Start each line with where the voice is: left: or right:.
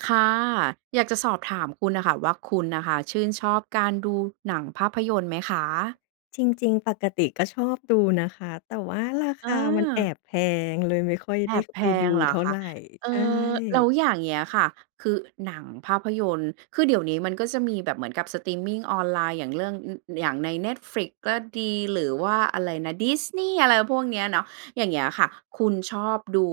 right: ค่ะ อยากจะสอบถามคุณน่ะค่ะว่าคุณน่ะค่ะชื่นชอบการดูหนังภาพยนตร์ไหมคะ?
left: จริง ๆ ปกติก็ชอบดูนะคะ แต่ว่าราค
right: อ
left: ามันแอ
right: า
left: บแพง เลยไม่ค่อย
right: แอ
left: ได้
right: บ
left: ข
right: แพ
left: ไปดู
right: งเหร
left: เ
right: อ
left: ท่า
right: ค
left: ไ
right: ะ
left: ร
right: เอ
left: ใช
right: ่อ แล
left: ่
right: ้วอย่างเงี้ยค่ะ คือหนังภาพยนตร์ คือเดี๋ยวนี้มันก็จะมีแบบเหมือนกับสตรีมมิงออนไลน์ อย่างเรื่อง อ อย่างใน Netflix ก็ดี หรือว่าอะไรนะ Disney อะไรพวกเนี้ยเนาะ อย่างเงี้ยค่ะ คุณชอบดู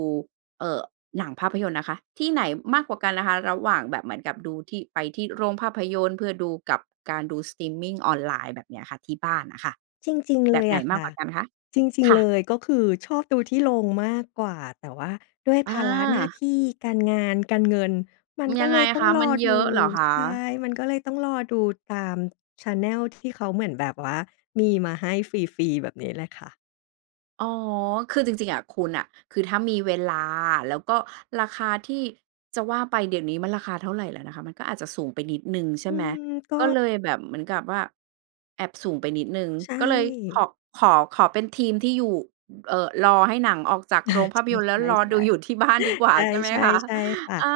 right: เอ่อ หนังภาพยนตร์นะคะที่ไหนมากกว่ากันนะคะ ระหว่างแบบเหมือนกับดูที่ ไปที่โรงภาพยนตร์เพื่อดู กับการดู สตรีมมิงออนไลน์ แบบเนี้ยค่ะที่บ้านน่ะค่ะ
left: จริง ๆ
right: แ
left: เ
right: บ
left: ล
right: บ
left: ย
right: ไหน
left: อะ
right: ม
left: ค
right: าก
left: ่
right: ก
left: ะ
right: ว่ากันคะ?
left: จริง
right: ค่
left: ๆ เ
right: ะ
left: ลยก็คือชอบดูที่โรงมากกว่า แต่ว่าด้วย
right: อ
left: ภาระหน้า
right: า
left: ที่การงาน การเงิน มั
right: อ
left: น
right: ย
left: ก็
right: ัง
left: เ
right: ไ
left: ล
right: ง
left: ยต้อ
right: ค
left: ง
right: ะ
left: ร
right: มั
left: อ
right: นเ
left: ด
right: ยอ
left: ู
right: ะเหรอค
left: ใช่
right: ะ?
left: มันก็เลยต้องรอดู ตาม แชนเนล ที่เขาเหมือนแบบว่ามีมาให้ฟรี ๆ แบบนี้แหละค่ะ
right: อ๋อ คือจริง ๆ อะคุณน่ะ คือถ้ามีเวลา แล้วก็ราคาที่ จะว่าไปเดี๋ยวนี้มันราคาเท่าไรแล้วนะคะ มันก็อาจจะสูงไปนิดหนึ่งใช
left: อ
right: ่
left: ื
right: ไหม
left: ม ก็
right: ก็เลยแบบเหมือนกับว่าแอบสูงไปนิดหนึ่ง
left: ใช
right: ก็เลย ข
left: ่
right: ขอ ขอเป็นทีมที่อยู่ อ เอ่อ รอให้หนังออกจาก
left: อา
right: โรงภ
left: ใ
right: าพยนตร์แล้
left: ช
right: ว
left: ่
right: รอดูอ
left: ๆ
right: ยู่ที่บ้าน
left: ๆ
right: ดีกว่
left: ใช
right: า
left: ่
right: ใช่ไหมคะ
left: ๆ ใช่ค่
right: อา
left: ะ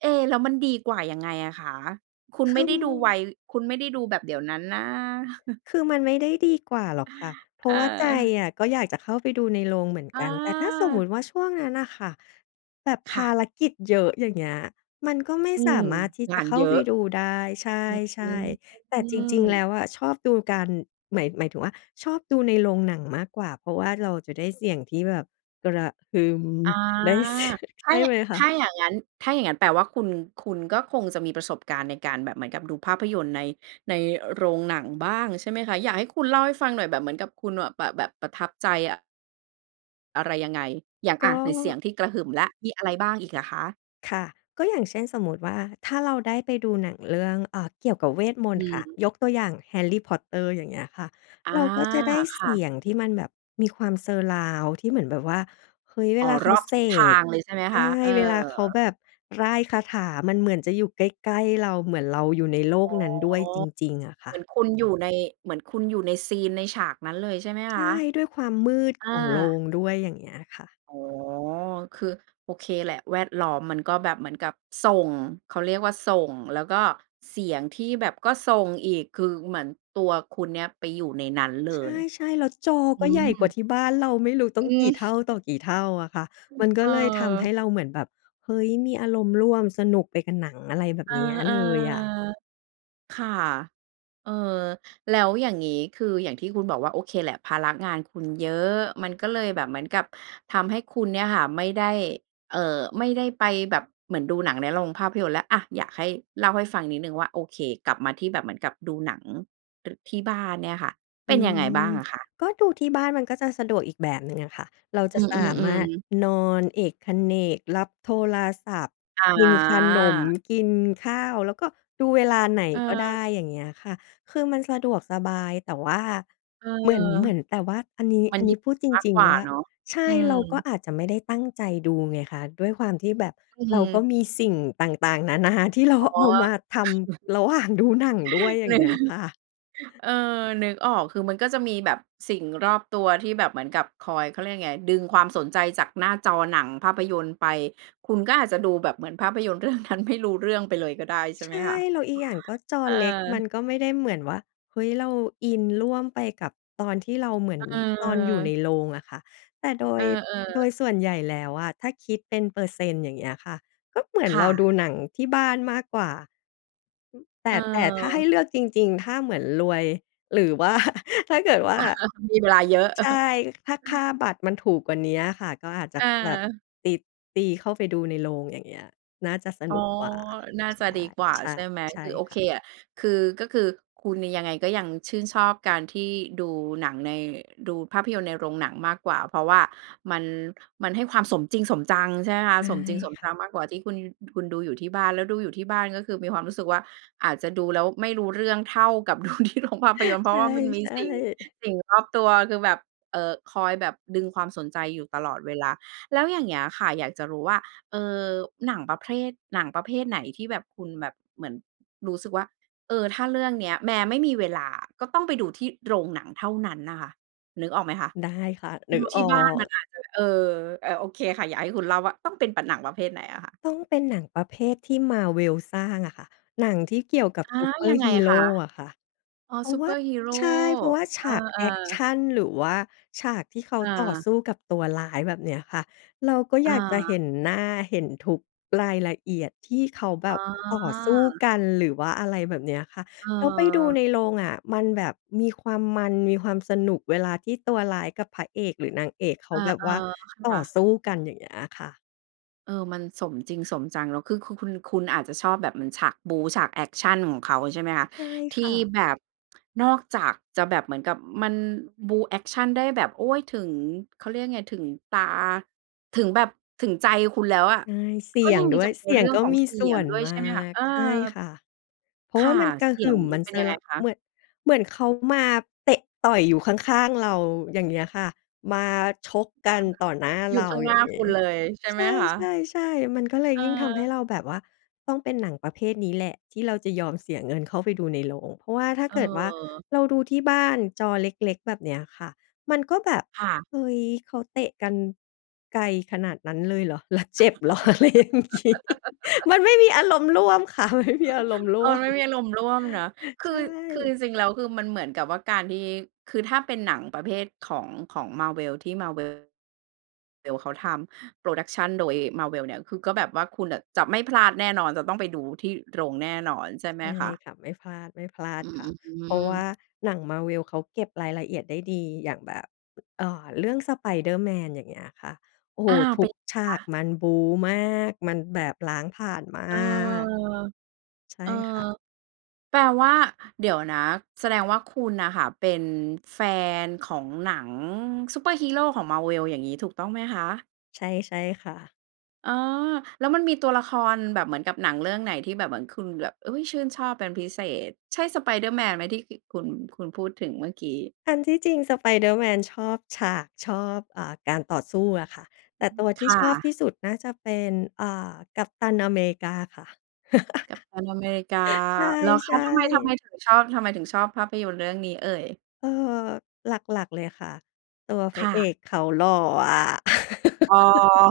right: เอ๊ แล้วมันดีกว่ายังไงอะคะ? คุณ
left: ค
right: ไม่ได้ดูไว
left: ือ
right: คุณไม่ได้ดูแบบเดี๋ยวนั้นนะ
left: คือมันไม่ได้ดีกว่าหรอกค่ะ เพรา
right: เ
left: ะว่าใจ
right: ออ
left: อะก็อยากจะเข้าไปดูในโรงเหมือนก
right: อ
left: ัน แต่ถ้าสมมุ
right: า
left: ติว่าช่วงนั้นอะค่ะแบบ
right: ค
left: ภ
right: ่
left: า
right: ะ
left: รกิจเยอะ อย่างเงี้ย มันก็ไม่
right: อื
left: สา
right: ม
left: มารถที่
right: ง
left: จะ
right: าน
left: เข้า
right: เยอ
left: ไป
right: ะ
left: ดูได้ ใช
right: อื
left: ่ ๆ แต่จริง ๆ แล
right: ม
left: ้วอะชอบดูการ หมาย หมายถึงว่าชอบดูในโรงหนังมากกว่า เพราะว่าเราจะได้เสียงที่แบบกระหึ่ม
right: อา
left: ได้ เสีย ใ
right: ถ
left: ช
right: ้า
left: ่
right: ย
left: ไหมค
right: ถ
left: ะ?
right: ้าอย่างงั้น ถ้าอย่างงั้นแปลว่า คุณ คุณก็คงจะมีประสบการณ์ในการแบบเหมือนกับดูภาพยนตร์ใน ในโรงหนังบ้างใช่ไหมคะ? อยากให้คุณเล่าให้ฟังหน่อย แบบเหมือนกับคุณน่ะ แบะ แบบประทับใจอะ อะไรยังไง อย่าง
left: ก
right: อ
left: ็
right: า ไหนเสียงที่กระหึ่มแล้ว มีอะไรบ้างอีกอะคะ?
left: ค่ะ ก็อย่างเช่นสมมุติว่าถ้าเราได้ไปดูหนังเรื่อง อา เกี่ยวกับเวทมน
right: อ
left: ต
right: ื
left: ร์
right: อ
left: ค่ะ
right: ฮึ
left: ยกตัวอย่าง "Harry Potter" อย่างเงี้ยค่ะ
right: อา
left: เราก็จะได้
right: ค
left: เส
right: ่ะ
left: ียงที่มันแบบมีความ surround ที่เหมือนแบบว่า เฮ้ย เว
right: อ๋อ
left: ลาเข
right: ร
left: า
right: อบ
left: เส
right: ทิศทา
left: ก
right: งเลยใช่ไหม
left: ใช
right: ค
left: ่
right: ะ? เออ
left: เวลาเขาแบบร่ายคาถา มันเหมือนจะอยู่ใกล้ ๆ เรา เหมือนเราอยู่ในโล
right: อ
left: ก
right: ๋อ
left: นั้นด้วยจริง ๆ อะค
right: เห
left: ่
right: ม
left: ะ
right: ือนคุณอยู่ใน เหมือนคุณอยู่ในซีน ในฉากนั้นเลยใช่ไหม
left: ใ
right: ค
left: ช
right: ะ?
left: ่ ด้วยความมืด
right: อา
left: ของโรงด้วย อย่างเงี้ยค่ะ
right: อ๋อ คือโอเคแหละ แวดล้อมมันก็แบบเหมือนกับส่ง เขาเรียกว่าส่ง แล้วก็เสียงที่แบบก็ส่งอีก คือเหมือนตัวคุณเนี่ยไปอยู่ในนั้นเล
left: ใ
right: ย
left: ช่ ๆ แล้วจอ
right: อื
left: ก็ใหญ่กว
right: ม
left: ่าที่บ้านเรา ไม่รู้ต้อ
right: อ
left: ง
right: ื
left: กี
right: อ
left: ่เท่าต่อกี่เท่าอะค่ะ
right: อื
left: ม
right: ม
left: ันก
right: เ
left: ็
right: ออ
left: เลยทำให้เราเหมือนแบบ เฮ้ย มีอารมณ์ร่วมสนุกไปกับหนัง อะไรแบบ
right: เออ
left: เนี้ยเลยอะ
right: ๆ ค่ะ เออ แล้วอย่างงี้ คืออย่างที่คุณบอกว่า โอเคแหละ ภาระงานคุณเยอะ มันก็เลยแบบเหมือนกับทำให้คุณเนี่ยค่ะไม่ได้ เอ่อ ไม่ได้ไปแบบเหมือนดูหนังในโรงภาพยนตร์แล้ว อา อยากให้เล่าให้ฟังนิดหนึ่งว่า โอเค กลับมาที่แบบเหมือนกับดูหนัง ร ที่บ้านเนี่ยค่ะ เ
left: อ
right: ป
left: ื
right: ็นยังไงบ
left: ม
right: ้างอะคะ?
left: ก็ดูที่บ้านมันก็จะสะดวกอีกแบบหนึ่งอะค่ะ เราจ
right: อื
left: ะสาม
right: อ
left: ารถ
right: ๆ ๆ
left: นอนเอกเขนก รับโทรศัพท์
right: อ
left: กินขนม
right: า
left: กินข้าว แล้วก็ดูเวลาไหนก็ได
right: เออ
left: ้ อย่างเงี้ยค่ะ คือมันสะดวกสบาย แต่ว่า
right: เออ
left: เหมือน เหมือน แต่ว่าอันนี้
right: มั
left: อ
right: น
left: ันน
right: ยื
left: ี้
right: ด
left: พูดจ
right: มาก
left: ริง
right: กว่า
left: ๆ ว่า
right: เนาะ
left: ใช
right: อ
left: ่
right: ืม
left: เราก็อาจจะไม่ได้ตั้งใจดูไงคะ ด้วยความที่แบบ
right: อื
left: เราก็
right: ม
left: มีสิ่งต่าง ๆ นานา ที่เรา
right: อ๋อ
left: เอามาทำระหว่างดูหนังด้วย อ
right: เ
left: ย่างเงี้ย ค่ะ
right: ออ นึกออก คือมันก็จะมีแบบสิ่งรอบตัวที่แบบเหมือนกับคอย เขาเรียกยังไง ดึงความสนใจจากหน้าจอหนังภาพยนตร์ไป คุณก็อาจจะดูแบบเหมือนภาพยนตร์ เรื่องนั้น ไม่รู้เรื่องไปเลยก็ได้ ใช่
left: ใช
right: ไหม
left: ่
right: คะ?
left: แล้วอีกอย่างก็จอ
right: เออ
left: เล็กมันก็ไม่ได้เหมือนว่า เฮ้ย เราอินร่วมไปกับ ตอนที่เราเหมือน ตอนอยู่ใน
right: เออ
left: โรงอะค่ะ แต่โด
right: เอ
left: ย
right: อ
left: โด
right: ๆ
left: ยส่วนใหญ่แล้วอะถ้าคิดเป็นเปอร์เซ็นต์ อย่างเงี้ยค่ะ ก็เหมือน
right: ค
left: เ
right: ่
left: ราด
right: ะ
left: ูหนังที่บ้านมากกว่า อ แต
right: เ
left: ่ แต่ถ้าให้
right: ออ
left: เลือกจริง ๆ ถ้าเหมือนรวยหรือ ว่า ถ้าเกิดว่า
right: มีเวลาเยอะ
left: ใช่ ถ้าค่าบัตรมันถูกกว่านี้อะค่ะ ก็อาจจะ
right: เ
left: แบบ
right: ออ
left: ติด ตีเข้าไปดูในโรง อย่างเงี้ย น่าจะส
right: อ
left: น
right: ๋อ
left: ุกกว่า
right: น่า
left: ใช
right: จะ
left: ่
right: ดีกว่า
left: ใช่
right: ใช่ไหม
left: ใช่
right: คือโอ
left: ค
right: เ
left: ่
right: ค
left: ะ
right: อะ คือ ก็คือคุณนี่ยังไงก็ยังชื่นชอบการที่ดูหนังใน ดูภาพยนตร์ในโรงหนังมากกว่า เพราะว่ามัน มันให้ความสมจริงสมจัง ใช่ไหมคะ
left: ใช่
right: สมจริงสม
left: ค่
right: จ
left: ะ
right: ังมากกว่าที่คุณยู คุณดูอยู่ที่บ้าน แล้วดูอยู่ที่บ้านก็คือมีความรู้สึกว่าอาจจะดูแล้วไม่รู้เรื่องเท่ากับ ดูที่โรง ภาพยนตร์ เพ
left: ใ
right: รา
left: ช
right: ะว่ามันมี
left: ่ ๆ
right: สิ่ง สิ่งรอบตัวคือแบบ เอ่อ คอยแบบดึงความสนใจอยู่ตลอดเวลา แล้วอย่างเงี้ยค่ะอยากจะรู้ว่า เอ่อ หนังประเภรท หนังประเภทไหนที่แบบคุณแบบเหมือนรู้สึกว่า "เออ ถ้าเรื่องเนี้ย แม้ไม่มีเวลาอะก็ต้องไปดูที่โรงหนังเท่านั้นน่ะค่ะ" นึกออกไหมคะ
left: ได้ค่ะ นึ
right: ด
left: ก
right: ูท
left: อ
right: ี
left: อ
right: ่บ้านม
left: ก
right: ันอาจจะ เออ อา โอเคค่ะ อยากให้คุณเล่าว่าต้องเป็น ป หนังประเภทไหนอะคะ?
left: ต้องเป็นหนังประเภทที่ Marvel สร้างอะค่ะ หนังที่เกี่ยวกับ
right: อา
left: ซูเปอ
right: ย
left: ร
right: ั
left: ์
right: งไ
left: ฮ
right: ง
left: ีโร
right: คะ?
left: อะค่ะ
right: อ๋อ
left: เพรา
right: ซ
left: ะ
right: ู
left: ว
right: เปอร์ฮีโร
left: ใช่ เพราะว่าฉ
right: อ
left: ากแอ
right: า
left: กช
right: ๆ
left: ัน หรือว่าฉากที่เขา
right: อ
left: ต่อ
right: า
left: สู้กับตัวร้าย แบบเนี้ยค่ะ เราก็อ
right: อ
left: ยากจะเห
right: า
left: ็นหน้า เห็นทุกรายละเอียดที่เขาแบ
right: อ๋
left: บต่อสู้
right: อ
left: กัน หรือว่าอะไรแบบเนี้ยค่ะ
right: เ
left: แล้วไปดู
right: ออ
left: ในโรงอะ มันแบบมีความมัน มีความสนุก เวลาที่ตัวร้ายกับพระเอก หรือนางเอกเข
right: เอ
left: า
right: อ
left: แบบว่า
right: ๆ ค
left: ต่
right: ่
left: อ
right: ะ
left: สู้กัน อย่างเงี้ยอะค่ะ
right: เออ มันสมจริงสมจัง แล้วคือคุ คุณ คุณอาจจะชอบแบบเหมือนฉากบู๊ ฉากแอกชันของเขา ใช่ไหมคะ
left: ใช่
right: ที
left: ค
right: ่
left: ่ะ
right: แบบ นอกจากจะแบบเหมือนกับมันบู๊แอกชันได้แบบ โอ้ย ถึง เขาเรียกยังไง ถึงตา ถึงแบบ ถึงใจคุณแล้วอะ
left: ใช่ เส
right: ก
left: ี
right: ็
left: ย
right: ยั
left: ง
right: งม
left: ด
right: ี
left: ้ว
right: จ
left: ย
right: ะมี
left: เสีย
right: เร
left: ง
right: ื่อง
left: ก็
right: ของ
left: มี
right: เสี
left: ส่
right: ย
left: ว
right: ง
left: น
right: ด้วย
left: ม
right: ใ
left: า
right: ช่ไหมคะ?
left: ก
right: เออ
left: ใช่ค่ะ เพร
right: ค
left: าะว่
right: ่ะ
left: ามันกระ
right: เสี
left: ห
right: ย
left: ึ
right: ง
left: ่ม
right: มั
left: มั
right: น
left: น
right: เป็นยั
left: Surr
right: งไงคะ?
left: เมือ เหมือนเขามาเตะต่อยอยู่ข้าง ๆ เรา อย่างเงี้ยค่ะ มาชกกันต่อหน้า
right: อยู
left: เ
right: ่
left: รา
right: ข้างห
left: อ
right: น
left: ย
right: ้
left: ่า
right: า
left: งง
right: ค
left: ี
right: ุ
left: ้
right: ณเลยใช่
left: ใ
right: ไหมคะ?
left: ช่ ๆ ๆ มันก็เลย
right: เ
left: ยิ่งทำให้
right: ออ
left: เราแบบว่า ต้องเป็นหนังประเภทนี้แหละที่เราจะยอมเสียเงินเข้าไปดูในโรง เพราะว่าถ้า
right: เ
left: เกิดว่า
right: ออ
left: เราดูที่บ้านจอเล็ก ๆ แบบเนี้ยค่ะ มันก็แบบ
right: ค่ะ
left: "เฮ้ย เขาเตะกันไกลขนาดนั้นเลยเหรอ? แล้วเจ็บเหรอ?" อะไรอย่างงี้ มันไม่มีอารมณ์ร่วมค่ะ มันไม่ มีอารมณ์ร
right: เอ
left: ่ว
right: อ
left: ม
right: ไม่มีอารมณ์ร่วมเนาะ คื
left: ใช
right: อ คือ
left: ่
right: จริง ๆ แล้ว คือมันเหมือนกับว่าการที่ คือถ้าเป็นหนังประเภทของ ของ Marvel ที่ Marvel vel เขาทำ Production โดย Marvel เนี่ย คือก็แบบว่าคุณน่ะจะไม่พลาดแน่นอน จะต้องไปดูที่โรงแน่นอนใช่ไห
left: ใช
right: ม
left: ่
right: คะ?
left: ค่ะ ไม่พลาด ไม่พลาด
right: อือ
left: ค
right: อ
left: ่ะ
right: ื้อฮ
left: เ
right: ื
left: พราะว่า
right: อ
left: หนัง Marvel เขาเก็บรายละเอียดได้ดี อย่างแบบ อา เรื่อง "Spider-Man" อย่างเงี้ยค่ะ โอ้โ
right: อ
left: ฮ
right: ้าว
left: ท
right: เ
left: ุ
right: ป็
left: ก
right: น
left: ฉ
right: ค
left: า
right: ะ?
left: กมันบู๊มาก มันแบบล้างผลาญมา
right: เออ
left: ก ใช่
right: เออ
left: ค่ะ
right: แปลว่า เดี๋ยวนะ แสดงว่าคุณน่ะค่ะเป็นแฟนของหนังซูเปอร์ฮีโรของ Marvel อย่างงี้ ถูกต้องไหมคะ?
left: ใช่ ใช่ค่ะ
right: อ๋อ แล้วมันมีตัวละครแบบเหมือนกับหนังเรื่องไหน ที่แบบเหมือนคุณแบบ อุ๊ย ชื่นชอบเป็นพิเศษ ใช่ Spider-Man ไหม ที่กิ คุณ คุณพูดถึงเมื่อกี้?
left: อันที่จริง "Spider-Man" ชอบฉาก ชอบ อ่า การต่อสู้อะค่ะ แ
right: อ
left: ต
right: ื
left: ่ต
right: ม
left: ัวท
right: ค
left: ี่
right: ่
left: ชอบ
right: ะ
left: ที่สุด น่าจะเป็น อ่า Captain America ค่ะ
right: Captain America แล้วเ
left: ใ
right: ข
left: ช
right: า
left: ่
right: ทำไม ทำไม
left: ๆ
right: ถึงชอบ ทำไมถึงชอบภาพยนตร์เรื่องนี้เอ่ย?
left: เอ่อ หลัก ๆ เลยค่ะ ตัวพ
right: ค
left: ระ
right: ่
left: เอ
right: ะ
left: กเขาหล่ออะ
right: อ๋อ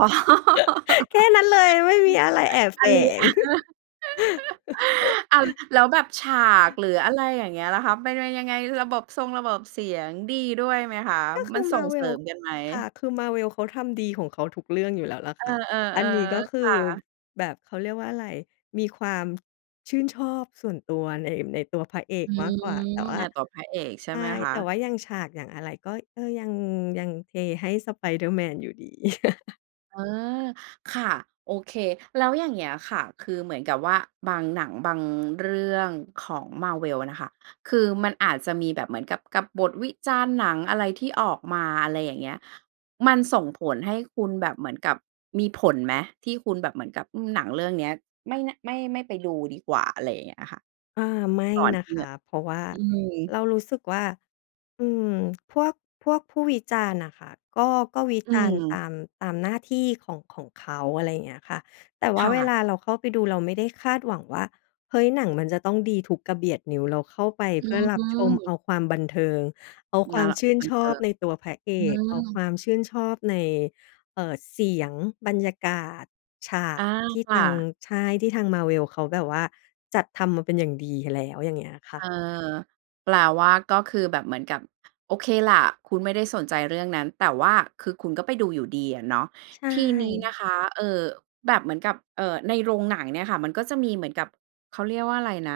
left: แค่นั้นเลย ไม่มีอะไรแอบ
right: อ
left: แ
right: ั
left: ฝ
right: นนี้
left: ง
right: อ้าว แล้วแบบฉากหรืออะไรอย่างเงี้ยล่ะคะมันเป็นยังไง? ระบบซงระบบเสียงดีด้วยไหมคะ?
left: ก็ค
right: มั
left: ือ
right: นส่งเสริ
left: Marvel
right: มกันไหม?
left: ค่ะ คือ Marvel เขาทำดีของเขาทุกเรื่องอยู่แล้วแหละ
right: เอ
left: ค
right: อ
left: ่ะ อันนี้ก็
right: ๆ
left: ค
right: ๆ
left: ื
right: ค
left: อ
right: ่ะ
left: แบบ เขาเรียกว่าอะไร มีความชื่นชอบส่วนตัวใน ในตัวพระเอก
right: อื
left: มากก
right: ม
left: ว่า แต่ว่
right: ใน
left: า
right: ตัวพระเอกใช
left: ใ
right: ่
left: ช
right: ไหม
left: ่
right: ค
left: แต่
right: ะ?
left: ว่าอย่างฉาก อย่างอะไร ก็ ก็ยัง ยังเทให้ Spider-Man อยู่ดี
right: เออ ค่ะ โอเค แล้วอย่างเงี้ยอะค่ะ คือเหมือนกับว่าบาง หนังบางเรื่องของ Marvel น่ะค่ะ คือมันอาจจะมีแบบเหมือนกับ กับบทวิจารณ์หนังอะไรที่ออกมา อะไรอย่างเงี้ย มันส่งผลให้คุณแบบเหมือนกับ มีผลไหม ที่คุณแบบเหมือนกับ อืม หนังเรื่องเนี้ย ไม่ น ไม่ ไม่ไปดูดีกว่า อะไรอย่างเงี้ยค่ะ
left: อา ไม่
right: ก่อน
left: น
right: ท
left: ะ
right: ี่
left: ค
right: ง
left: ะ เพราะว่า
right: อืม
left: เรารู้สึกว่า อืม พวก พวกผู้วิจารณ์น่ะค่ะ ก็ ก็วิ
right: อื
left: จารณ์
right: ม
left: ตาม ตามหน้าที่ของ ของเขา อะไรอย่างเงี้ยค่ะ แต่ว่
right: ค
left: า
right: ่
left: เว
right: ะ
left: ลาเราเข้าไปดู เราไม่ได้คาดหวังว่า เฮ้ย หนังมันจะต้องดีทุกกระเบียดนิ้ว เราเข้าไป
right: อื
left: เพื่อรับชม เอา
right: ม
left: ความบันเทิง เอาค
right: น
left: วา
right: า
left: ม
right: ล
left: ชื่น
right: บั
left: ช
right: นเท
left: อ
right: ิ
left: บ
right: ง
left: ในตัวพระเอ
right: อื
left: ก เอาค
right: ม
left: วามชื่นชอบใน เอ่อ เสียง บรรยากาศ ฉา
right: อ
left: ก
right: า
left: ที่
right: ค
left: ท
right: ่
left: าง
right: ะ
left: ใช่ ที่ทาง Marvel เขาแบบว่าจัดทำมาเป็นอย่างดีแล้ว อย่างเงี้ยค่
right: เอ
left: ะ
right: อ แปลว่า ก็คือแบบเหมือนกับ โอเคแหละ คุณไม่ได้สนใจเรื่องนั้น แต่ว่าคือคุณก็ไปดูอยู่ดีอะเนาะ
left: ใช
right: ทีนี้น
left: ่
right: ะคะ เอ่อ แบบเหมือนกับ เอ่อ ในโรงหนังเนี่ยค่ะ มันก็จะมีเหมือนกับ เขาเรียกว่าอะไรนะ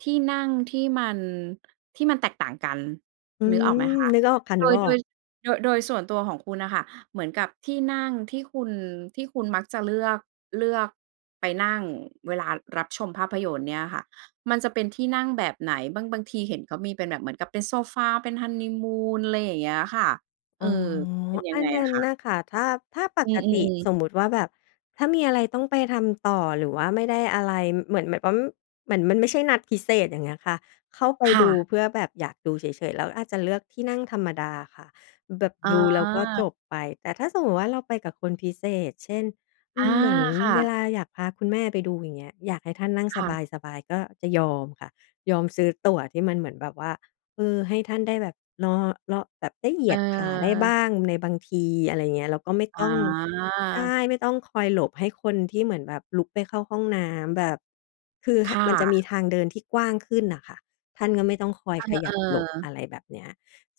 right: ที่นั่งที่มัน ที่มันแตกต่างกัน
left: อื
right: นึกอ
left: ม
right: อกไหมคะ
left: นึกออกค่ะ
right: โด
left: นึก
right: ย
left: อ
right: โ
left: อ
right: ด
left: ก
right: ย โดย โดยส่วนตัวของคุณน่ะค่ะ เหมือนกับที่นั่งที่คุณ ที่คุณมักจะเลือก เลือกไปนั่งเวลารับชมภาพยนตร์เนี่ยค่ะ มันจะเป็นที่นั่งแบบไหน บาง บางทีเห็นเขามีเป็นแบบเหมือนกับเป็นโซฟา เป็นฮันนีมูน อะไรอย่างเงี้ยค่ะ เ
left: อ
right: ออ
left: ๋อ
right: เป็นยั
left: อั
right: งไ
left: น
right: ง
left: นั้
right: อะ
left: น
right: คะ?
left: น่ะค่ะ ถ้า ถ้าป
right: อื
left: กติ
right: ม ๆ ๆ
left: สมมุติว่าแบบถ้ามีอะไรต้องไปทำต่อ หรือว่าไม่ได้อะไร ม เหมือนแบบว่า เหมือนมันไม่ใช่นัดพิเศษ อย่างเงี้ยค่ะ เข้าไป
right: ค
left: ด
right: ่
left: ู
right: ะ
left: เพื่อแบบอยากดูเฉย ๆ เราก็อาจจะเลือกที่นั่งธรรมดาค่ะ อ แบบ
right: อ
left: ดูแล้วก็จ
right: า
left: บไป แต่ถ้าสมมุติว่าเราไปกับคนพิเศษ เช่น อื
right: อา
left: ม เหมือน
right: ค่
left: เว
right: ะ
left: ลาอยากพาคุณแม่ไปดู อย่างเงี้ย อยากให้ท่านนั่ง
right: ค
left: ส
right: ่ะ
left: บาย ๆ จะก็ยอมค่ะ ยอมซื้อตั๋วที่มันเหมือนแบบว่า เออ ให้ท่านได้แบบ นอ ล แบบได้เหย
right: เ
left: ียดขาได้บ้
right: ออ
left: างในบางที อะไรอย่างเงี้ย แล้วก็ไม่
right: อ
left: ต้อง ใช่
right: า
left: ไม่ต้องคอยหลบให้คนที่เหมือนแบบลุกไปเข้าห้องน้ำแบบ คือ ห
right: ค่
left: มันจะมี
right: ะ
left: ทางเดินที่กว้างขึ้นน่ะค่ะ ท่านก็ไม่ต้องคอยข
right: เ
left: ย
right: อ
left: ั
right: อ
left: บหลบ อ
right: ๆ
left: ะไรแบบเนี้ย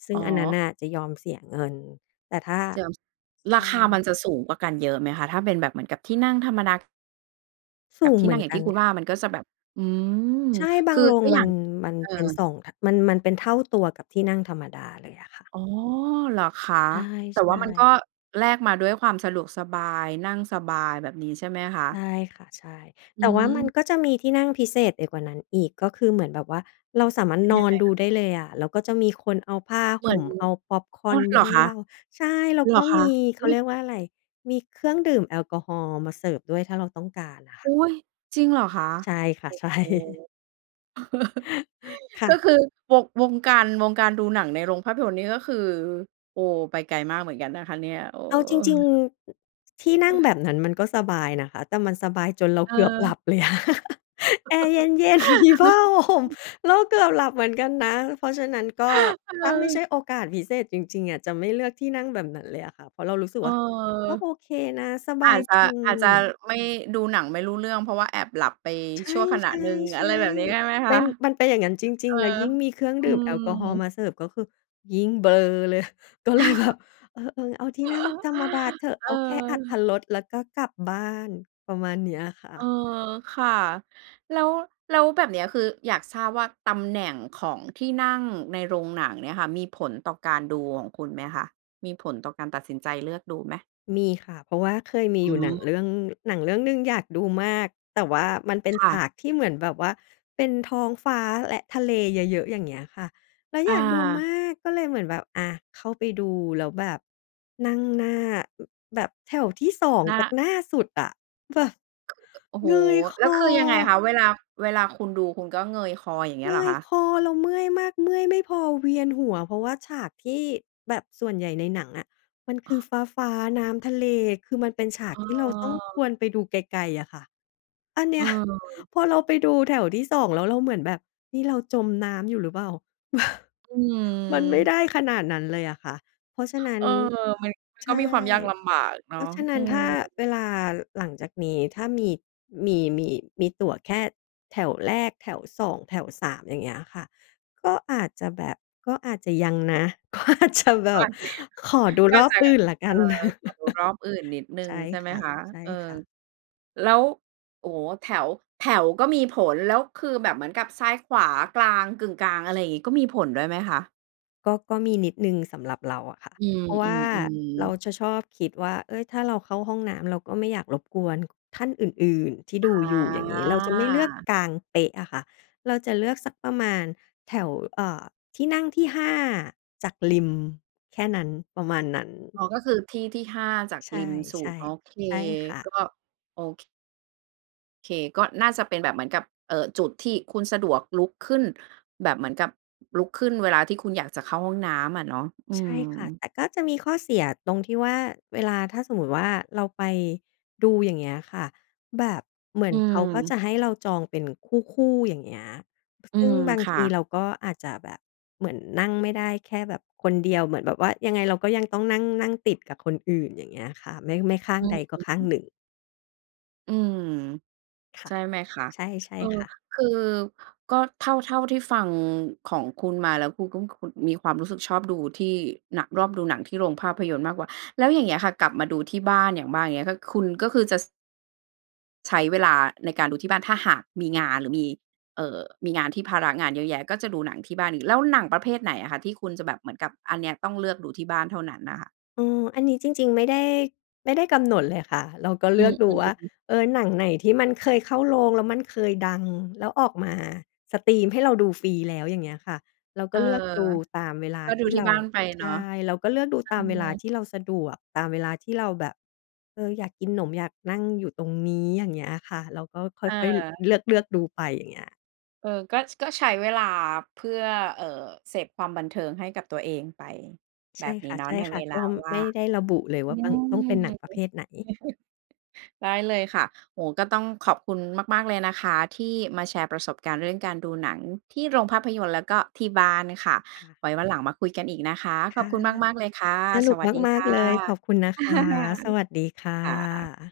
left: ซึ่
right: อ
left: ง
right: ๋
left: อันนั้น
right: อ
left: น่ะจะยอมเสียเงิน แต่ถ้า
right: เดี๋ยว
left: ใช
right: ราคามั
left: ่
right: นจะสูงกว่ากันเยอะไหมคะ? ถ้าเป็นแบบเหมือนกับที่นั่งธรรมดา
left: ส
right: ก
left: ู
right: ับ
left: ง
right: ที
left: เ
right: ่
left: หมื
right: นั่
left: อ
right: ง
left: น
right: อย่า
left: ก
right: ง
left: ั
right: ที
left: น
right: ่คุณ
left: ค
right: ว่
left: ่
right: า
left: ะ
right: มันก็จะแบบ อืม
left: ใช่ บา
right: ค
left: ง
right: ือ
left: โรง
right: ก็อ
left: ม
right: ย
left: ั
right: ่า
left: น
right: ง
left: มัน
right: เอ
left: เป็น
right: อ
left: สอง ท มัน มันเป็นเท่าตัวกับที่นั่งธรรมดาเลยอะค่ะ
right: อ๋อ เหรอคะ
left: ใช่
right: แต่ว่ามันก็
left: ๆ
right: แลกมาด้วยความสะดวกสบาย นั่งสบายแบบนี้ ใช่ไหมคะ?
left: ใช่ค่ะ ใช่ แ
right: อื
left: ต่ว่ามัน
right: ม
left: ก็จะมีที่นั่งพิเศษไปกว่านั้นอีก ก็คือเหมือนแบบว่าเราสามารถ
right: เป็น
left: น
right: ยั
left: อ
right: งไ
left: น
right: ง
left: ดู
right: คะ?
left: ได้เลยอะ แล้วก็จะมีคนเอาผ้า
right: เห
left: ห
right: มือ
left: ่
right: น
left: ม เอาพ็อปคอ
right: อ้
left: ร์
right: อ
left: นม
right: เ
left: า
right: หร
left: ใ
right: อ
left: ห้
right: คะ
left: เรา ใช่ แล้ว
right: เ
left: ก
right: หร
left: ็
right: อค
left: มี
right: ะ?
left: เข
right: อุ
left: า
right: ๊
left: เรี
right: ย!
left: ยกว่าอะไร มีเครื่องดื่มแอลกอฮอล์มาเสิร์ฟด้วย ถ้าเราต้องการอะค่ะ
right: อุ๊ย จริงเหรอคะ?
left: ใช่ค่ะ ใช่
right: โอ้โฮ
left: ค่
right: ก็
left: ะ
right: คือ ว วงการ วงการดูหนังในโรงภาพยนตร์นี่ก็คือ โอ้ ไปไกลมากเหมือนกันนะคะเนี่ย โอ้
left: เอาจริง ๆ ที่นั่งแ
right: อ
left: บบนั้นมันก็สบายนะคะ แต่มันสบายจนเรา
right: เ
left: เกือบหลั
right: ออ
left: บเลยอะ แอร์ เย็น ๆ มีผ้า ห่ม เราเกือบหลับเหมือนกันนะ เพราะฉะนั้นก็ ถ้าไม่ใช่
right: เออ
left: โอกาสพิเศษจริง ๆ อะจะไม่เลือกที่นั่งแบบนั้นเลยอะค่ะ เพราะเรารู้สึก
right: เอ
left: ว
right: อ
left: ่าก็โอเคนะ สบ
right: อา
left: าย
right: จจะ
left: จริ
right: อาจจะ
left: ง
right: ไม่ ดูหนังไม่รู้เรื่อง เพราะว่าแอบหลับไป
left: ใช
right: ชั
left: ่
right: ่วขณะหนึ่ง อะไรแบบนี้ใช่
left: ๆ
right: ไหม
left: ๆ
right: ค
left: เป็
right: ะ?
left: น มันเป็นอย่างงั้นจ
right: เ
left: ร
right: อ
left: ิ
right: อ
left: ง ๆ แล้วยิ่งมีเครื่อง
right: อื
left: ดื่ม
right: ม
left: แอลกอฮอล์มาเสิร์ฟ ก็คือยิ่งเบลอ เลย ก็เลยแบบ เออ ๆ เอาที่นั่งธรรมดาเถอะ
right: เ
left: เอาแค่อรรถ
right: ออ
left: รสแล้วก็กลับบ้าน ประมาณเนี้ยอะค่
right: เออ
left: ะ
right: ค่ะ แล้ว แล้วแบบเนี้ย คืออยากทราบว่าตำแหน่งของที่นั่งในโรงหนังเนี่ยค่ะ มีผลต่อการดูหองคุณไหมคะ? มีผลต่อการตัดสินใจเลือกดูไหม?
left: มีค่ะ เพราะว่าเคยมี
right: อื
left: อยู่ หนัง
right: อ
left: เรื่อง หนังเรื่องหนึ่งอยากดูมาก แต่ว่ามันเป็น
right: ค่
left: ฉ
right: ะ
left: ากที่เหมือนแบบว่า เป็นท้องฟ้าและทะเลเยอะ ๆ อย่างเงี้ยค่ะ แล้ว
right: อ
left: อยากดูมา
right: า
left: กก็เลยเหมือนแบบ อา เข้าไปดูแล้วแบบนั่งหน้า อ แบบแถวที่ 2
right: น
left: จาก
right: ะ
left: หน้าสุดอะ แบบ
right: โอ้โฮ
left: เงยค
right: แล้วคือยังไง
left: อ
right: คะ? เวลา เวลาคุณดูคุณก็เงยคอ อย่างเงี
left: เ
right: ้
left: ง
right: ยเหรอ
left: ย
right: คะ?
left: คอ เราเมื่อยมาก เมื่อยไม่พอเวียนหัว เพราะว่าฉากที่ แบบส่วนใหญ่ในหนังอะ มันคือฟ้า ๆ น้ำทะเล คือมันเป็นฉาก
right: เ
left: ที่เราต้องค
right: ออ
left: วรไปดูไกล ๆ อะค่ะ อันเน
right: เ
left: ี้ย
right: ออ
left: พอเราไปดูแถวที่ 2 แล้วเราเหมือนแบบ "นี่เราจมน้ำอยู่หรือเปล่า?"
right: อื
left: มัน
right: ม
left: ไม่ได้ขนาดนั้นเลยอะค่ะ เพราะฉะนั้
right: เ
left: น
right: ออ มัน มัน
left: ใ
right: ก
left: ช
right: ็มี
left: ่
right: ความยากลำบากเน
left: เพ
right: าะ
left: ราะฉะนั
right: อ
left: ้
right: ื
left: นถ
right: ม
left: ้าเวลาหลังจากนี้ถ้ามี มี มี อ มีตั๋วแค่แถวแรก แถว 2 แถว 3 อย่างเงี้ยค่ะ ก็อาจจะแบบ ก็อาจจะยังนะ ก็อาจจะแบ
right: ก็อ
left: บ
right: าจ
left: ขอ
right: จะ ย
left: ดู
right: ก็
left: ร
right: อาจ
left: อบ
right: จ
left: อ
right: ะ
left: ื่นแล้วก
right: เอ
left: ั
right: ่อ
left: น
right: ขอดูรอบอื่นนิดหนึ
left: ใ
right: ่
left: ช
right: ง
left: ่
right: ใช่ไห
left: ค
right: มคะ? เออ
left: ่ะ ๆ
right: แล้ว โอ้โฮ แถว แถวก็มีผล แล้วคือแบบเหมือนกับซ้าย ขวา กลาง กึ่งกลาง อะไรอย่างงี้ ก็มีผลด้วยไหมคะ?
left: ก็ ก็มีนิดหนึ่งสำหรับเราอะค่ะ
right: อื
left: เพราะว่า
right: ม
left: เร
right: ๆ
left: า
right: ๆ
left: จะชอบคิดว่า "เฮ้ย ถ้าเราเข้าห้องน้ำ เราก็ไม่อยากรบกวนท่านอื่น ๆ ที่ดู
right: อ
left: อยู่" อย่างงี้ เราจะไม่เลือก
right: า
left: กลางเป๊ะอะค่ะ เราจะเลือกสักประมาณแถว อ่า ที่นั่งที่ 5 จากริม แค่นั้น ประมาณนั้น
right: อ๋อ ก็คือที่ ที่ 5 จาก
left: ใช่
right: ริมสุด โอเค
left: ๆ ใช่ค่ะ
right: ก็ โอ ค เค ก็น่าจะเป็นแบบเหมือนกับ เอ่อ จุดที่คุณสะดวกลุกขึ้น แบบเหมือนกับลุกขึ้นเวลาที่คุณอยากจะเข้าห้องน้ำอะเนาะ อื
left: ใช่ค่ะ
right: ม
left: แต่ก็จะมีข้อเสียตรงที่ว่า เวลาถ้าสมมุติว่าเราไปดู อย่างเงี้ยค่ะ แบบเหมือ
right: อื
left: นเขาก็จ
right: ม
left: ะให้เราจองเป็นคู่ ๆ อย่างเงี้ย พ
right: อื
left: ซึ่ง
right: ม
left: บาง
right: ค
left: ท
right: ่
left: ี
right: ะ
left: เราก็อาจจะแบบเหมือนนั่งไม่ได้แค่แบบคนเดียว เหมือนแบบว่ายังไงเราก็ยังต้องนั่ง นั่งติดกับคนอื่น อย่างเงี้ยค่ะ ไม่ ไม่ข้าง
right: อื
left: ใดก็ข้าง
right: ม
left: หนึ่ง
right: อืม
left: ค่
right: ใช
left: ะ
right: ่ไหมคะ
left: ใช่ ใช่
right: เออ
left: ค่ะ
right: คือก็เท่า เท่าที่ฟังของคุณมา แล้วคุณก็คือมีความรู้สึกชอบดูที่หนัก รอบดูหนังที่โรงภาพยนตร์มากกว่า แล้วอย่างเงี้ยค่ะ กลับมาดูที่บ้าน อย่างบ้าง อย่างเงี้ย คุณก็คือจะ ส ใช้เวลาในการดูที่บ้าน ถ้าหากมีงาน หรือมี เอ่อ มีงานที่ภาระงานเยอะแยะ ก็จะดูหนังที่บ้านอีก แล้วหนังประเภทไหนอะคะ ที่คุณจะแบบเหมือนกับ อันเนี้ยต้องเลือกดูที่บ้านเท่านั้นน่ะค่ะ?
left: อือ อันนี้จริง ๆ ไม่ได้ ไม่ได้กำหนดเลยค่ะ เราก็เ
right: อื
left: ลือกดู
right: ม
left: ว่า
right: ๆ ๆ
left: เออ หนังไหนที่มันเคยเข้าโรง แล้วมันเคยดัง แล้วออกมาสตรีมให้เราดูฟรีแล้ว อย่างเงี้ยค่ะ เรา
right: เ
left: ก
right: อ
left: ็
right: อ
left: เลือกดูตามเวลา
right: ก็ด
left: ท
right: ู
left: ี่
right: ท
left: เ
right: ี
left: ร
right: ่
left: า
right: บ้านไป
left: ใ
right: เ
left: ช
right: นา
left: ่
right: ะ เ
left: เราก็เลือกดู
right: อ
left: ตามเวลา
right: อ
left: ที่เราสะดวก ตามเวลาที่เราแบบ เออ อยากกินหนม อยากนั่งอยู่ตรงนี้ อย่างเงี้ยค่ะ เราก็ค
right: เ
left: ่อย
right: ออ
left: ๆ ล เลือก ๆ ดูไป อย่างเงี้ย
right: เออ ก็ ช ก็ใช้เวลา เพื่อ เอ่อ เสพความบันเทิงให้กับตัวเองไป
left: ใ
right: แบ
left: ช่
right: บนี้
left: ค
right: เนาะ ใน
left: ่
right: เว
left: ะ ๆ
right: ล
left: ก
right: า
left: ็
right: ว่
left: ไ
right: า
left: ม่
right: ง
left: ได้ระบุเลยว
right: อื
left: ่าต้อง
right: ม
left: ต้อง
right: อ
left: เ
right: ื
left: ป็
right: อ
left: นหน
right: ฮ
left: ั
right: ึ
left: งประเภทไหน
right: ได้เลยค่ะ โอ้โฮ ก็ต้องขอบคุณมาก ๆ เลยนะคะที่มาแชร์ประสบการณ์เรื่องการดูหนังที่โรงภาพยนตร์ แล้วก็ที่บ้านค่ะ
left: ค่ะ
right: ไว้วันหลังมาคุยกันอีกนะคะ
left: ค
right: ขอ
left: ่
right: บ
left: ะ
right: คุณมาก ๆ เลยค่ะ
left: สน
right: ส
left: ุก
right: วัสดี
left: ม
right: ค
left: าก
right: ่ะ
left: ๆ เลย ขอบคุณนะคะ สวัสดีค่
right: ค่ะ
left: ะ